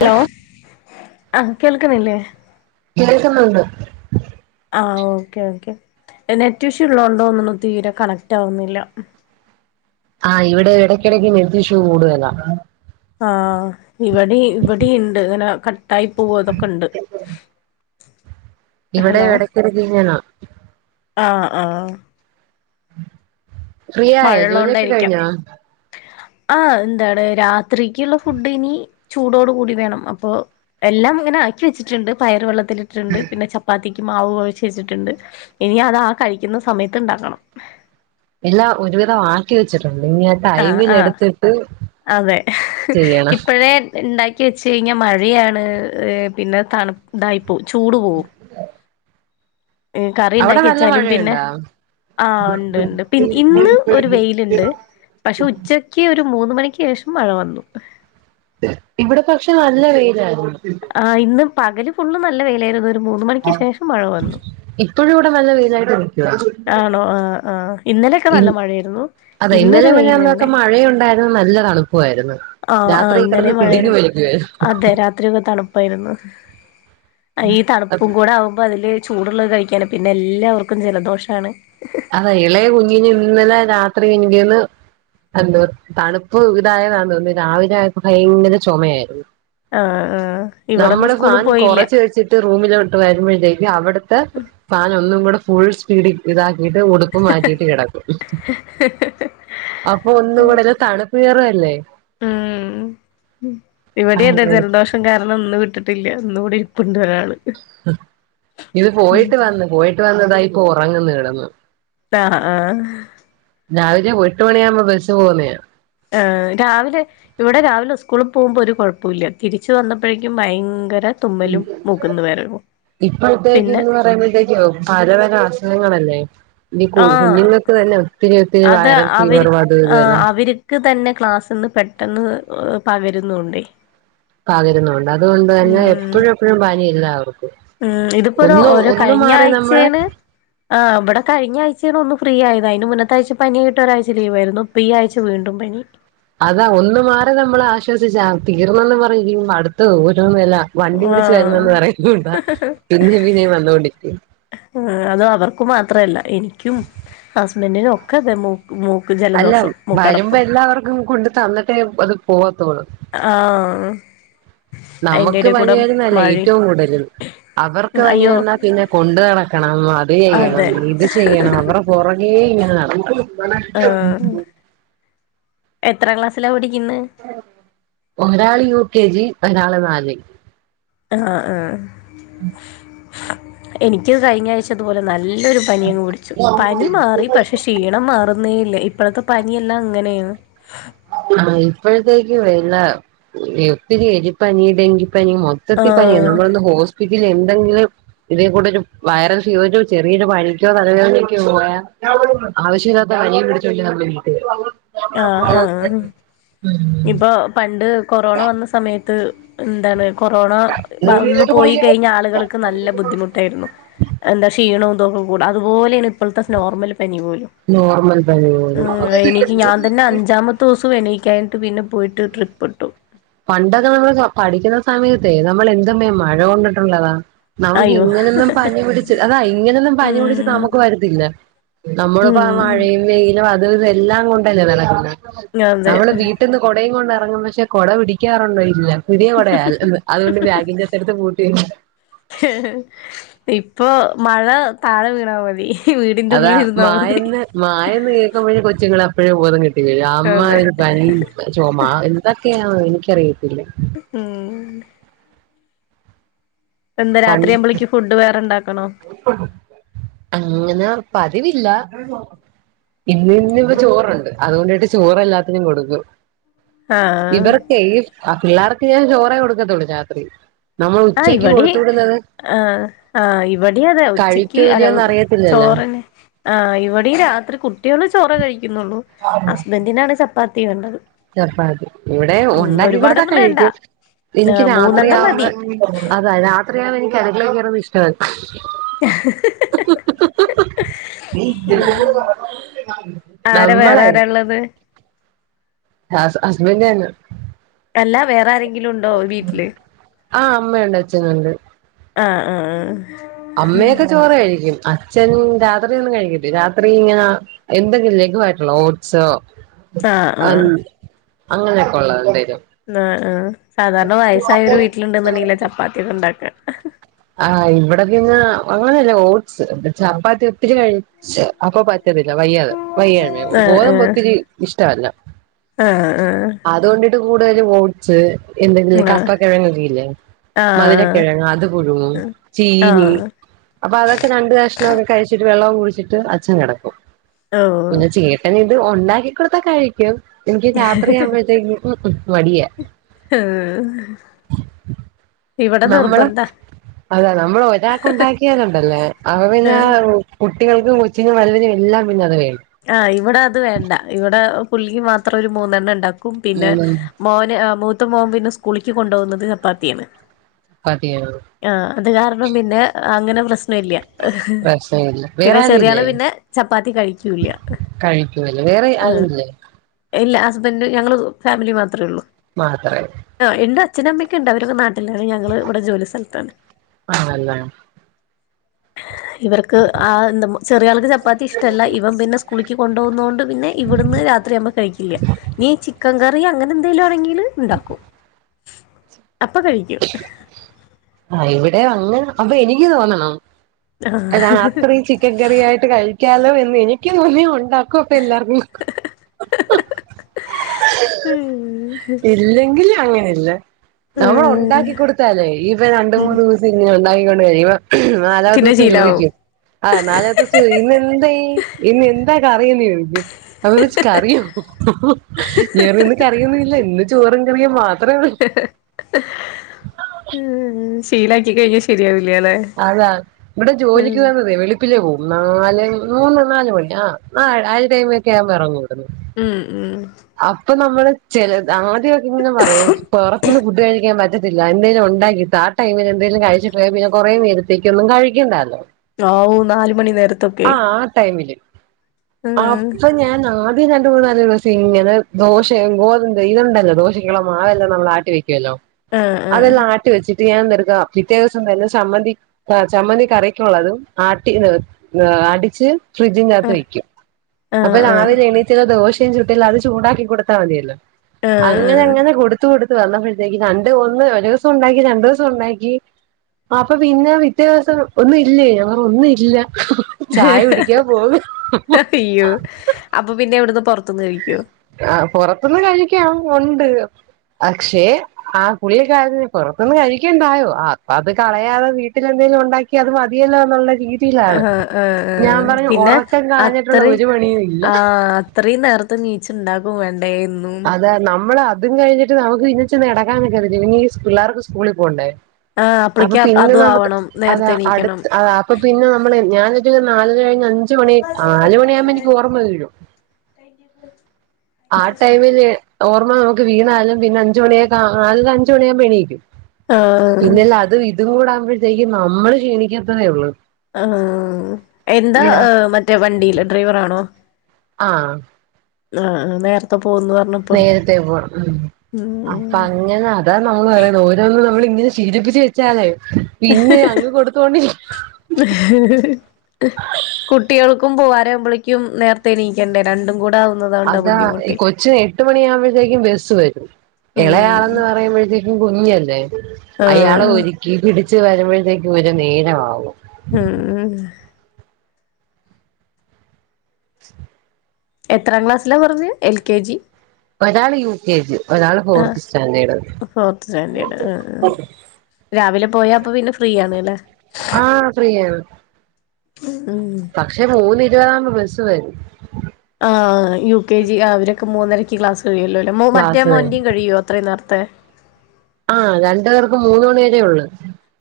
Hello ആഹ് കേൾക്കണില്ലേ കേൾക്കുന്നുണ്ട് ആഹ് ഓക്കേ ഓക്കേ നെറ്റ് ഇഷ്യൂ ഉള്ളോന്തോന്നണു തീര കണക്റ്റ് ആവുന്നില്ല ആഹ് ഇവിടെ ഇടക്കിടക്ക്‌ നെറ്റിഷ്യു കൂടുതലാ ആഹ് ഇവിടെ ഇവിടെയ്ണ്ട് ഇങ്ങനെ കട്ടായി പോവ ഇതൊക്കെണ്ട് ഇവിടെ എടയ്ക്കൊരു [unintelligible] ആഹ് ആഹ് ഫ്രീ ആയോ ജോലിയൊക്കെ മഴള്ളോണ്ടായിരിക്കാം കഴിഞ്ഞോ ആഹ് എന്താണ് രാത്രിയ്ക്കുള്ള ഫുഡ് ഇനി ചൂടോട് കൂടി വേണം അപ്പൊ എല്ലാം ഇങ്ങനെ ആക്കി വെച്ചിട്ടുണ്ട് പയറ് വെള്ളത്തില് ട്ടിട്ട്ണ്ട് പിന്നെ ചപ്പാത്തിക്ക് മാവ് കുഴച്ച് വച്ചിട്ടുണ്ട് ഇനി അത് ആ കഴിക്കുന്ന സമയത്ത് ഇണ്ടാക്കണം എല്ലാം ഒരുവിധം ആക്കി വെച്ചിട്ടുണ്ട് ഇനി അത് ആഹ് ആഹ് അതെ ചെയ്യണം ഇപ്പഴേ ഇണ്ടാക്കി വെച്ച് കഴിഞ്ഞാ മഴയാണ് ഏഹ് പിന്നെ തണുപ് ഇതായിപ്പോകും ചൂട് പോകും ഏഹ് കറി അവിടെ ഇണ്ടാക്കി നല്ല വെച്ചാലും പിന്നെ മഴയുണ്ടോ ആഹ് ഉണ്ട് ഇണ്ട് പി ഇന്ന് ഒരു വെയില്ണ്ട് പക്ഷെ ഉച്ചക് യ്ക്ക്‌ ഒരു മൂന്ന് മണിക്ക് ശേഷം മഴ വന്നു ഇവിടെ പക്ഷെ നല്ല വെയിലായിരുന്നു ആഹ് ഇന്ന് പകല് ഫുള്ള് നല്ല വെയിലാരുന്നു ഒരു മൂന്ന് മണിക്ക് ശേഷം മഴ വന്നു ഇപ്പൊഴും ഇവിടെ നല്ല വെയിലായിട്ടും ആണോ ആഹ് ആഹ് ഇന്നലെയൊക്കെ ഇൻ നല്ല മഴയായിരുന്നു അതെ ഇന്നൊരു ഇന്നലെ പിന്നെ അന്നൊക്കെ വെയിലുണ്ട് മഴയുണ്ടാര് ന്ന് നല്ല തണുപ്പുവാര്ന്ന് ആഹ് ആഹ് ഇന്നലേം മഴേര്ന്ന് അതെ രാത്രി ഒക്കെ തണുപ് പ്പാരുന്നു ഈ തണുപ്പും കൂടെ ആവുമ്പോ അതില് ചൂടുള്ളത് കഴിക്കാന് പിന്നെ എല്ലാവർക്കും ജലദോഷാണ് അതേ ഇളയ കുഞ്ഞിന് ഇന്നലെ രാത്രി എനിക്ക്‌ തോന്നുന്നു - എന്തുവാ തണുപ്പ് ഇതായകാരണം പിന്നെ രാവിലെ ആയപ്പം ഭയങ്കര ചൊമയാരുന്നു ആഹ് ആഹ് ഇവിടെന്ന് സ്കൂളി പോയില്ല ട്ട് റൂമിലോട്ട് വരുമ്പഴത്തേയ്ക്കും അവിടുത്തെ ഫാൻ ഒന്നും കൂടെ ഫുൾ സ്പീഡി ഇതാക്കിട്ട് - വീണ്ടും ഉടുപ്പ് മാറ്റിട്ട് കെടക്കും [unintelligible] അപ്പൊ ഒന്നും കൂടെയില്ലേ തണുപ്പ് കേറുവല്ലേ ആഹ് ഉം ഇവിടെ അതാ അങ്ങനെ ജലദോഷം കാരണം ഇന്ന് വിട്ടിട്ടില്ല ഇന്ന് ഇവിടെ ഇരിപ്പുണ്ട് ഒരാള് ഇത് പോയിട്ട് വന്ന് പോയിട്ട് വന്നതായിപ്പോ ഒറങ്ങുന്ന് കെടന്ന് ആഹ് ആഹ് രാവിലെ എട്ട് മണിയാവുമ്പോ ബസ് പോന്നയാ ആഹ് രാവിലെ ഇവിടെ രാവിലെ സ്കൂളിൽ പോകുമ്പോ ഒരു കൊഴപ്പില്ല തിരിച്ചു വന്നപ്പോഴേക്കും ഭയങ്കര- ഉം തുമ്മലും മൂക്കുന്ന് വിറയലും ഇപ്പോഴത്തേക്ക് പിന്നെ എന്ന് പറയുമ്പഴേത്തേക്കും പല പല അസുഖങ്ങളല്ലേ ഇനി ആഹ് കുഞ്ഞുങ്ങക്ക്‌ - ഇപ്പതന്നെ ഒത്തിരി ഒത്തിരി വൈറൽ ഫീവറും അതും ഇതുമെല്ലാം എനിക്ക് തന്നെ ക്ലാസ്സിന്ന് പെട്ടെന്ന് പകരുന്നുണ്ടെ പകരുന്നുണ്ട് അതുകൊണ്ട് തന്നെ ഉം എപ്പഴും എപ്പഴും പനിയില്ല എല്ലാവർക്കും ഉം ഇതിപ്പോ ഒരു ഒന്നു ഒരു ഒന്നു കഴിഞ്ഞ മാറി നമ്മള്- ആഴ്ചയാണ് ആഹ് ഇവിടെ കഴിഞ്ഞഴ്ചയിൽ ഒന്ന് ഫ്രീ ആയതാ അതിന് മുന്ന കഴിഞ്ഞഴ്ച്ച പനി ആയിട്ട് ഒരാഴ്ച ലീവായിരുന്നു ഇപ്പൊ ഈ ആഴ്ച വീണ്ടും പനി അതാ ഒന്നു മാറി നമ്മള് ആശ്വസിച്ചാ തീർന്നന്ന് പറയുപ്പോ അടുത്ത ഓരോന്നെല്ലാ- വണ്ടി പിടിച്ച് ആഹ് വരുന്നെന്ന് പറയും അതാ പിന്നേ പിന്നേ വന്നൊണ്ടിരിക്കും ആഹ് അത് അവർക്ക് മാത്രല്ല എനിക്കും ഹസ്ബൻഡിനും ഒക്കെ അതെ ഗ [unintelligible] മോ മൂക്കില് അല്ല വരുമ്പോ എല്ലാവർക്കും കൊണ്ട് തന്നിട്ടേ അത് പോവാത്തോളൂ ആഹ് അയിന്റെ നമുക്ക് എടേ പനി കൂടെ വരുന്നല്ലേ മഴയും ഏറ്റവും കൂടുതലും അവർക്ക് പനി അയ്യോ വന്നാൽ പിന്നെ കൊണ്ട് നടക്കണം അത് ചെയ്യണം അതെ ഇത് ചെയ്യണം അവർ- പൊറകെ ഇങ്ങനെ നടക്കും ആഹ് എത്ര ക്ലാസ്സിലാ പടിക്കുന്നേ ഒരാള് യു കെ ജി ഒരാള് നാല് ആഹ് ആഹ് ഉം എനിക്ക് കഴിഞ്ഞഴ്ച ഇതുപോലെ നല്ലൊരു പനിയങ്ങ് പിടിച്ചു പനി മാറി പക്ഷെ ക്ഷീ മാറുന്നേയില്ല ഇപ്പോഴത്തെ പനിയെല്ലാം അങ്ങനെയാണ് ആ ഇപ്പഴത്തേക്ക് വല്ല ഒത്തിരി എലിപ്പനി ഡെങ്കിപ്പനി മൊത്തം- മൊത്തത്തിൽ പനിയാണ് ആഹ് നമ്മള് ഒന്ന് ഹോസ്പിറ്റലിൽ എന്തെങ്കിലും- ഇതിൽ കൂടുതല് വൈറൽ ഫ്യൂ ചെറിയൊരു പനിക്കോ തലവേദനക്കോ പോയാ- ആവശ്യമില്ലാത്ത പനിയും പിടിച്ചോണ്ട് വന്ന് വീട്ടില് ആഹ് ആഹാ ഇപ്പൊ പണ്ട് കൊറോണ വന്ന സമയത്ത്- എന്താണ് കൊറോണ വന്ന് പോയി കഴിഞ്ഞ ആളുകൾക്ക് നല്ല ബുദ്ധിമുട്ടായിരുന്നു എന്താ ക്ഷീണവും ഇതൊക്കെ കൂടെ അതുപോലെയാണ് ഇപ്പോഴത്തെ നോർമൽ പനി പോലും നോർമൽ പനി പോലും രണ്ടാമത്തെ ദിവസം എണിക്കാനിട്ട് പിന്നെ പോയിട്ട് ട്രിപ്പ് ഇട്ടു പണ്ടൊക്കെ നമ്മള് പഠിക്കുന്നേ സമയത്തേ നമ്മള് എന്തുമേ മഴ കൊണ്ടിട്ടുള്ളതാ നമുക്ക് അയ്യോ ഇങ്ങനൊന്നും പനി പിടിച്ച് അതാ ഇങ്ങനെയൊന്നും പനി പിടിച്ച് ഉം നമുക്ക് വരത്തില്ല നമ്മളിപ്പോ ഉം മഴയും വെയിലും- ആ ഇതെല്ലാം കൊണ്ടല്ലേ നടക്കുന്നെ നമ്മള് അതെ വീട്ടിന്ന് കൊടയും കൊണ്ടിറങ്ങും പക്ഷെ കൊട പിടിക്ക- പിടിക്കാറുണ്ടോ ഇല്ല പുതിയ കൊടയാ അൽ അതുകൊണ്ട് ബാഗിന്റെ എടുത്ത് പൂട്ടി വെക്കും ഇപ്പൊ മഴ താഴെ വീണാ മതി ഈ വീടിന്റെ ഉള്ളിൽ ഇരുന്നാ മതി മഴയെന്ന് കേൾക്കുമ്പഴേ കൊച്ചുങ്ങള് അപ്പഴേ ബോധം കേട്ടു വീഴും അതെ അമ്മാതിരി പനിയും ചൊമ എന്തൊക്കെയാ എനിക്കറിയത്തില്ല ഉം എന്താ പണ്ട് രാത്രിയാവുമ്പളേക്ക് ഫുഡ് വേറെണ്ടാക്കണോ? അങ്ങനെ പതിവില്ല ഇന്ന് പിന്നെ ഇപ്പൊ ചോറുണ്ട് അതുകൊണ്ടായിട്ട് ചോറ് എല്ലാത്തിനും കൊടുക്കും ആഹ് ഇവർക്കേ ഈ അ പിള്ളേർക്ക് ഞാൻ ചോറേ കൊടുക്കത്തുള്ളൂ രാത്രി നമ്മള് ആഹ് ഉച്ചക്ക് ഇവിടെ കൊടു ആഹ് ആഹ് ഇവിടെയും അതെ ഉച്ചക്ക് കഴിക്കോ അല്ല ഇല്ലയോന്ന് അറിയത്തില്ലല്ല ചോറെന്നെ ആഹ് ഇവിടെയും രാത്രി കുട്ടികള് ചോറെ കഴിക്കുന്നുള്ളൂ ഹസ്ബൻഡിനാണ് ചപ്പാത്തി വേണ്ടത് ചപ്പാത്തി ഇവിടെ ഉം ഒണ്ടാക്കി കൊടുത്താ ഒരുപാടൊന്നും വേണ്ട കഴിക്കും എനിക്ക് ആഹ് മൂന്നെണ്ണം മതി രാത്രിയാവുമ്പ അതാ രാത്രിയാവുമ്പോ എനിക്ക് അടുക്കളയിൽ കേറുന്നെ ഇഷ്ടവല്ല ഉം നമ്മളെ ള്ളത് ഹസ് ഹസ്ബൻ്റ് തന്നാ അല്ല വേറെ ആരെങ്കിലും ഉണ്ടോ വീട്ടില് ആ അമ്മയുണ്ട് അച്ഛനുണ്ട് ആഹ് ആഹ് ആഹ് അമ്മയൊക്കെ ചോറ് കഴിക്കും അ ച്ചൻ രാത്രി ഒന്നും കഴിക്കത്തില്ല രാത്രി ഇങ്ങനെ എന്തെങ്കിലും ലഘുവായിട്ടുള്ള ഓട്സോ ആഹ് ആഹ് അങ്ങ് ആഹ് അങ്ങനെയൊക്കെ ഒള്ള എന്തേലും ആഹ് ആഹ് സാധാരണ വയസ്സായോര് വീട്ടിലിണ്ട്ന്നുണ്ടെങ്കിലാ ചപ്പാത്തിയൊക്കെ ഇണ്ടാക്കാ ആഹ് ഇവിടെ പിന്നാ അങ്ങനല്ല ഓട്സ് ചപ്പാത്തി ഒത്തിരി കഴി അപ്പൊ പറ്റുന്നില്ല വയ്യാത് വയ്യാഞ്ഞേ ആഹ് ആഹ് ഗോതമ്പൊത്തിരി ഇഷ്ട്ടവല്ല ആഹ് അതുകൊണ്ടിട്ട് കൂടുതലും ഓട് സ് എന്തെങ്കിലും ആഹ് കപ്പക്കെഴങ്ങൊക്കെ ഇല്ലേ ആഹ് ആഹ് മധുരക്കിഴങ്ങ് അത് പുഴുങ്ങും ചീനി ആഹ് അപ്പൊ അതൊക്കെ രണ്ട് കഷ്ണൊക്കെ കഴിച്ചിട്ട് വെള്ളവും കുടിച്ചിട്ട് അച്ചൻ കെടക്കും [unintelligible] പിന്നെ ചേട്ടൻ ഇത് ഒണ്ടാക്കി കൊടുത്താ കഴി ക്കും എനിക്ക് രാത്രി ആകുമ്പഴത്തേക്ക് ഉം ഉം മടിയാ ആഹ് നമ്മള് അതാ നമ്മൾ ഒരാക്ക് ഒണ്ടാക്കിയാലുണ്ടല്ലേ അപ്പ പിന്നെ ഏഹ് കുട്ടികൾക്കും കൊച്ചിനും വൽതിനും എല്ലാം പിന്നെ അത് വേണം ആഹ് ഇവിടെ അത് വേണ്ട ഇവിടെ പുള്ളിക്ക് മാത്രം ഒരു മൂന്നെണ്ണം ഉണ്ടാക്കും പിന്നെ ഊണും മോന് ആഹ് മൂത്ത മോൻ പിന്നെ സ്കൂളിക്ക് കൊണ്ടോകുന്നത് ചപ്പാത്തിയാണ് ചപ്പാത്തിയോ ആഹ് അത് കാരണം പിന്നെ അങ്ങനെ പ്രശ്നം ഇല്ല പ്രശ്നമില്ല വേറെ പിന്നെ ചെറിയാള് ആരുമില്ലേ പിന്നെ ചപ്പാത്തി കഴി ഇല്ല കഴിക്കുവല്ലോ വേറെ ആഹ് ആരുമില്ലേ ഇല്ല ഹസ്ബൻഡ് ഞങ്ങള് ഫാമിലി മാത്രേ ഉള്ളൂ മാത്രായി ആഹ് ഇണ്ട് അച്ഛനും അമ്മയൊക്കെ ഇണ്ട് അവരൊക്കെ നാട്ടിലാണ് ഞങ്ങള് ഇവിടെ ജോലി സ്ഥലത്താണ് ആണല്ലേ ഇവർക്ക് ആഹ് എന്താ ചെറിയ ആൾക്ക് ചപ്പാത്തി ഇഷ്ട്ടല്ല ഇവ് പിന്നെ സ്കൂളിക്ക് കൊണ്ട് പോവുന്നോണ്ട് പിന്നെ ഇവിടുന്ന് രാത്രിയാകുമ്പ കഴിക്കില്ല ഇനീ ചിക്കൻ കറി അങ്ങനെ എന്തെലും ആണെങ്കില് ഇണ്ടാക്കും അപ്പൊ കഴിക്കും ആഹ് ഇവിടെ അങ്ങനെ അപ്പൊ എനിക്ക് തോന്നണം [unintelligible] രാത്രി ചിക്ക് ചിക്കൻ കറിയായിട്ട് കഴിക്കാലോ എന്ന് എനിക്ക് തോന്നിയ ഉണ്ടാക്കും ക്കൊക്കെ എല്ലാർക്കും [unintelligible] എ- ഇല്ലെങ്കിൽ അങ്ങനെല്ല നമ്മൾ ഉണ്ടാക്കി ഉം കൊടുത്താലേ ഇപ്പ രണ്ട് മൂന്ന് ദിവ [unintelligible] ഉണ്ടാക്കിക്കൊണ്ട് കഴിയുമ്പോ പിന്നെ നാലാമത്തുവസം ചോദിക്കും ആഹ് നാലാമത്തെ ദിവസം ചോയ്ക്കും ഇന്ന് എന്തേ ഇന്ന് എന്താ കറിന്ന് ചോയ്ക്കും അവ വച്ച് കറിയോ വേറെ ഇന്ന് കറിയൊന്നും ഇല്ല ഇന്ന് ചോറും കറിയും മാത്രേഒള്ളൂ ശീലാക്കി കഴിഞ്ഞാ ശരിയാവില്ല ല്ലെ അതാ ഇവിടെ ജോലിക്ക് വന്നതേ വെളി ഉപ്പിൽ പോവും നാല് മൂന്ന് നാല് മണി ആ നാ ആ ടൈമ ഒക്കെ ആവ്ബോ എ റങ്ങു വട്ന്ന്.. മ്മ്ഹ്ഹ്. അപ്പ നമ്മള് ചെലത്. ആദ്യം ങ്ങനെ പറയും. കൊറ ഇന്ന് ഫുഡ് കഴിക്കൻ പറ്റതില്ല എന്തങ്കലും ഉണ്ടാക്കിട്ട ആടൈമിൽ എന്തേലും കഴിചിട്ട് പോയ. പിന്നെ കുറേനേ. കെന്നും കഴിക്കണ്ടാന്ന് പറയും.. ആവൂ നാല് മണി ആ നേരത്തൊക്കെ ആ ടൈമില് ഉം അപ്പൊ ഞാൻ ആ.. റി രണ്ട്. മുന്നാല് ദിവസ ഇങ്ങനെ ദോശ ഗോതംന്ത ഇതുണ്ടല്ലോ ദോശക്കള മാവെല്ലാം നമ്മൾ ആട്ടി വെക്കുല്ലോ.. ആഹ് അതെല്ലാം ആഹ് ആട്ടി വെച്ചിട്ട് ഞാൻ എറുകാം. പിറ്റേ ഇസംവെര്നെ സംമ്മന്തി.. ആ ചമ്മന്തി കറിക്കുള്ളതും ആട്ടി അടിച് ഫ്രിഡ്ജിൻ്കത്ത് ആഹ് വെക്കും അപ്പൊ. ആഹ് ആഹ് രാവിലെ എണീറ്റ്ന്ന. ദോശയുംച്ചു തില് അത് ചൂടാക്കി കൊടുത്താ മതിയല്ലോ അങ്ങനെ ആഹ് അങ്ങന കൊടു ത്ത്. കൊടുത്ത് വന്നപ്പോഴത്തേക്ക് രണ്ട് ഒന്ന് ഒരു ഉസം ഉണ്ടാക്കി രണ്ടു ഉസം. ഉണ്ടാക്കി.. അപ്പൊ പിന്നെ പിറ്റേയിസം. ഒന്നും ഇല്ലേ ഞൻ. ഒന്നുഇല്ല.. ചായ കുടിക്കാ [unintelligible] ഇയ്യോ അപ്പൊ പിന്നെ വിടെന്ന് പൊറത്ത്ന്ന്കഴിക്കോ ആ പൊറത്തുന്ന് കഴിക്കാം ഉണ്ട് പക്ഷെ ആ പുളികാരന്. പൊറത്ത് ന്ന് കഴിക്കേണ്ടായോ ആ. അപ്പൊ അത് കളയാതെ വീട്ടിലെന്തെങ്കലും. ഉണ്ടാക്കി.. ക്യ ത് മതിയല്ലോന്നുള്ള രീതി.. പ്പിലാണ് ആഹ് ഞാൻ ആഹ് പറഞ്ഞു പിന്നെ ഒറക്കം കളഞ്ഞിട്ടുള്ള. ഒരു പണിയും. ഇല്ല.. ഇത്രി നേരത്ത നീച്ണ്ടാക്കും വേണ്ടേന്ന്.. അതെ നമ്മള് അതും കഴിഞ്ഞിട്ട് നമക്ക് നീച്ച് നടക്കാൻ നിക്കണ്ടെ ചിണ്ങ്ങി പിള്ളേർക് സ്കൂളിൽ പോകണ്ടേ.. ആഹ് അപ്പൊ അപ്പളേക്ക് പിന്നെ അതും നമക്ക്.. ആവണം അതാ നേരത്തെ എണീക്കണം അടുത്ത് അത അപ്പൊ പിന്നെ നമ്മള് ഞാനൊരു. നാലര കഴിഞ്ഞ് അഞ്ച് മണി. നാലുമണിയവുമ്പ. എനിക്ക്ഓർമ്മ വീഴും.. [unintelligible] ആ ടൈമിൽ ഓർമ്മ നമക്ക് വീണാലും പിന്നെ അഞ്ചു മണിയ നാലര അഞ്ച് മണിയാവുമ്പ എണീക്കും.. ആഹ് പിന്നെല്ല അതും ഇതും കൂട ആവുമ്പോഴത്തേക്കും അമ്മള് ക്ഷീണിക്കാത്തതേ ഒള്ളൂ.. ആ ആ. എന്താ മറ്റേ വണ്ടിൽ ഡ്രൈവറാണോ.. ആഹ ആആ. നേരത്തെ പോന്ന് അർ.. നേരത്തെേ പോണം മ്മ്ഹ്ആ അപ്പ ഉം അങ്ങനെ അതാണ് ഓള് പറയുന്നത് ഓരോന്ന് നമ്മള് ഇങ്ങനെ ശീലിച്ച് വെച്ചാലേ.. പിന്നെ അങ്ങ് കൊടുത്തോണ്ടി. ഹ് ഹ.. കുട്ടിൾക്കും പോവരമ്പളക്കും നേരത്തെ എണീക്കണ്ടേ. രണ്ടും കൂടെ ആവുബ് അതാ ഈ കൊച്ചിന് എട്ട് മണിയ ആവുമ്പോഴത്തേക്കും ബസ്സ് വരും ഉം ഇളയാളെന്ന് പറയുമ്പോഴത്തേ ഇൻ കുഞ്ഞല്ലേ അയാളെ ആഹ് ഒരുക്കി പിടിച്ച് വരുമ്പോഴത്തേക്ക് ഒരു നേരമാവും.. ഹ്ഹ്.. [unintelligible] എത്രാം ക്ലാസ്സിലാ പറഞ്ഞ് എൽ. കെ. ജി.. ഒരാള് യു കെജി ഒ രാൾ ആഹ് ഫോർത് സ്റ്റാൻഡേഡ്. ഫോർത്ത് സ്റ്റാൻഡേർഡ് ആ ആ രാവിലെ പോയാ അപ്പൊ പിന്നെ ഫ്രീ ആണ്ലേ.. ആഹ ഫ്രീയാണ്.. മ്മ്ഹ്. പക്ഷെ മൂന്ന് ഇരുവതാബോ. ബസ്സ് വെരും.. ആ യു കെ ജി അവരൊക്കെ മൂന്നരക്ക്. ക്ലാസ് കഴിയല്ലോ.. മോ മറ്റേ ക്ലാസ് വരും മോന്റെയിം കഴിയോ അത്രയും നേരത്തെ.. ആ രണ്ടു പേർക്ക് മൂന്ന് മണി വരേ. ഒള്ളു..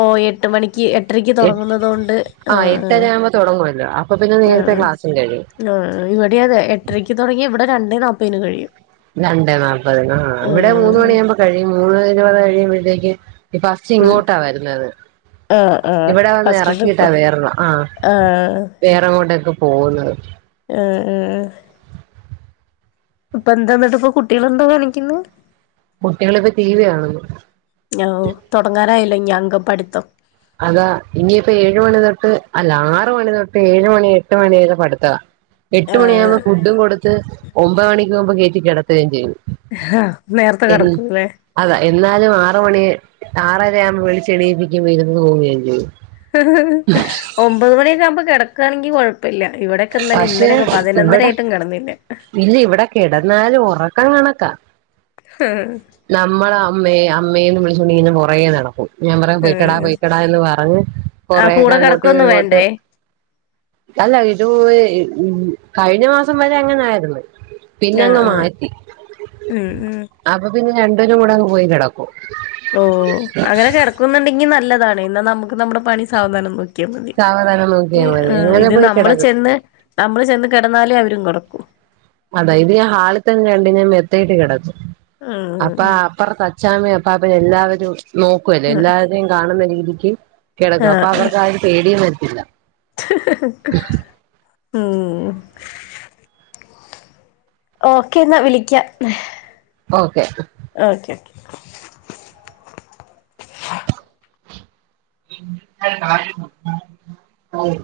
ഓ എട്ട് മണിക്ക് എട്ടരക്ക് എട്ട്. തുടങ്ങുന്നത് കൊണ്ട് അ ആ ആ എട്ടര ആവുമ്പോ തൊടങ്ങുല്ലോ. അപ്പൊ പിന്നെ നേരത്തെ ക്ലാസ്.. സും കയ്യും.. ആ ആ ഇവിടെ അതെ. എട്ടരയ്ക്ക് തുടങ്ങി ഇവിടെ രണ്ടേ നാപ്പന് കഴിയും. രണ്ടേ നാല്പ്പത്നെ, ആ ഇവിടെ മൂന്ന് മണിയാകുമ്പോ കഴിയും. മൂന്ന്മണീന്ന് കഴിയുമ്പോഴത്തേക്ക്. പസ്റ്റ് ഉം ഇങ്ങോട്ടാ വരുന്നത്? ആ ആ ഇവിടെ വന്ന് ഫസ്റ്റ് ട്രിപ്പ് ഇറക്കിട്ടാ വേറെള്ള ആഹ. ആ വേറെങ്ങോട്ടൊക്കെ പോകുന്നത്? ആഹാ ആഹാ ആഹാ അപ്പൊ എന്താന്നട്ട് ഇപ്പൊ കുട്ടികളെന്താ കാണിക്ക്ന്നത്? കുട്ടികളിപ്പോ ടി. വി കാണുന്നു. ഓ തുടങ്ങാറായല്ലോ ഇന്നി അംഗപഠിത്തം. അതാ. ഇനിയിപ്പോ ഏഴ് മണി തൊട്ട് അല്ല ആറ് മണി തൊട്ട് ഏഴ് മണി എട്ട് മണിവരെ പഠിത്താ. [inaudible] എട്ട് മണിയാകുമ്പോൾ ഫുഡും കൊടുത്ത് ഒമ്പത് മണിക്ക് മുമ്പ് കെറ്റി കിടത്തെയും ചെയ്യും. ആഹ നേരത്തെ എ കിടക്കൂല്ലേ? അതാ. എന്നാലും ആറ് മണി, ആറര ആവുമ്പോ വിളിച്ച് എണീയിപ്പിക്കും. ഇരുന്ന് തൂങ്ങേ ചെയ്യും. ഒമ്പത് മണിയൊക്കെ ആവുമ്പോ കിടക്കുകയാണെങ്കി കൊഴ പ്പല്ല. ഇവിടക്കെ ഇന്നലെ ഇന്നലെയൊക്കെ പതിനൊന്നര ആയിട്ടും കിടന്നില്ല. പിന്നെ ഇവിടെ കിടന്നാലും ഉറക്കം കണക്കാ. ഹഹ. നമ്മള അമ്മയെ അമ്മേന്ന് വിളിച്ചോണ്ടിങ്ങനെ പൊറകെ നടക്കും. ഞാൻ പറയാ, പൊയ്ക്കടാ ആഹ് പൊയ്ക്കടാ എന്ന് പറഞ്ഞ്, ആഹ് കൊറയൊക്കെ കൂടെ അങ്ങോട്ട് കിടക്കൊന്നും ഇങ്ങോട്ട്. വേണ്ടേ അല്ല ഇത്, ഉവെ കഴിഞ്ഞ മാസം വരെ അങ്ങനെ ആയിര്ന്ന്. ആഹ് പിന്നങ്ങ് ആഹ് മാറ്റി. ഉം ഉം അപ്പൊ പിന്നെ രണ്ടേരും കൂടെ അങ്ങ് പോയി കിടക്കും. ഉം. അങ്ങനെ കിടക്കുന്നുണ്ടെങ്കി നല്ലതാണ്. എന്നാ നമുക്ക് നമ്മുടെ പണി സാവധാനം നോക്കിയാ മതി സാവധാനം ഹി. നോക്കിയാൽ മതി അങ്ങനെ ഇത് പോയി നമ്മള് കിടക്കും ചെന്ന്- നമ്മള് ചെന്ന് കിടന്നാലേ അവരും കെടക്കൂ. അതാ ഇത് ഞാൻ ഹാളിൽത്തന്നെ രണ്ടിനേം മെത്തയിട്ട് കിടത്തും. അപ്പ ആഹ് അപ്പുറത്ത- അച്ചാമേം അപ്പാപ്പനേം എല്ലാവരും നോക്കുവല്ലേ? ആഹ് എല്ലാവരെയും കാണുന്ന രീതിക്ക്. കിടക്കും. അപ്പൊ ആഹ് അവർക്ക് ആഒരു പേടിയും വരത്തില്ല. ഉം ഓക്കെന്നാ, വിളിക്കാ. ഓക്കെ. ഓക്കെ. ഉം.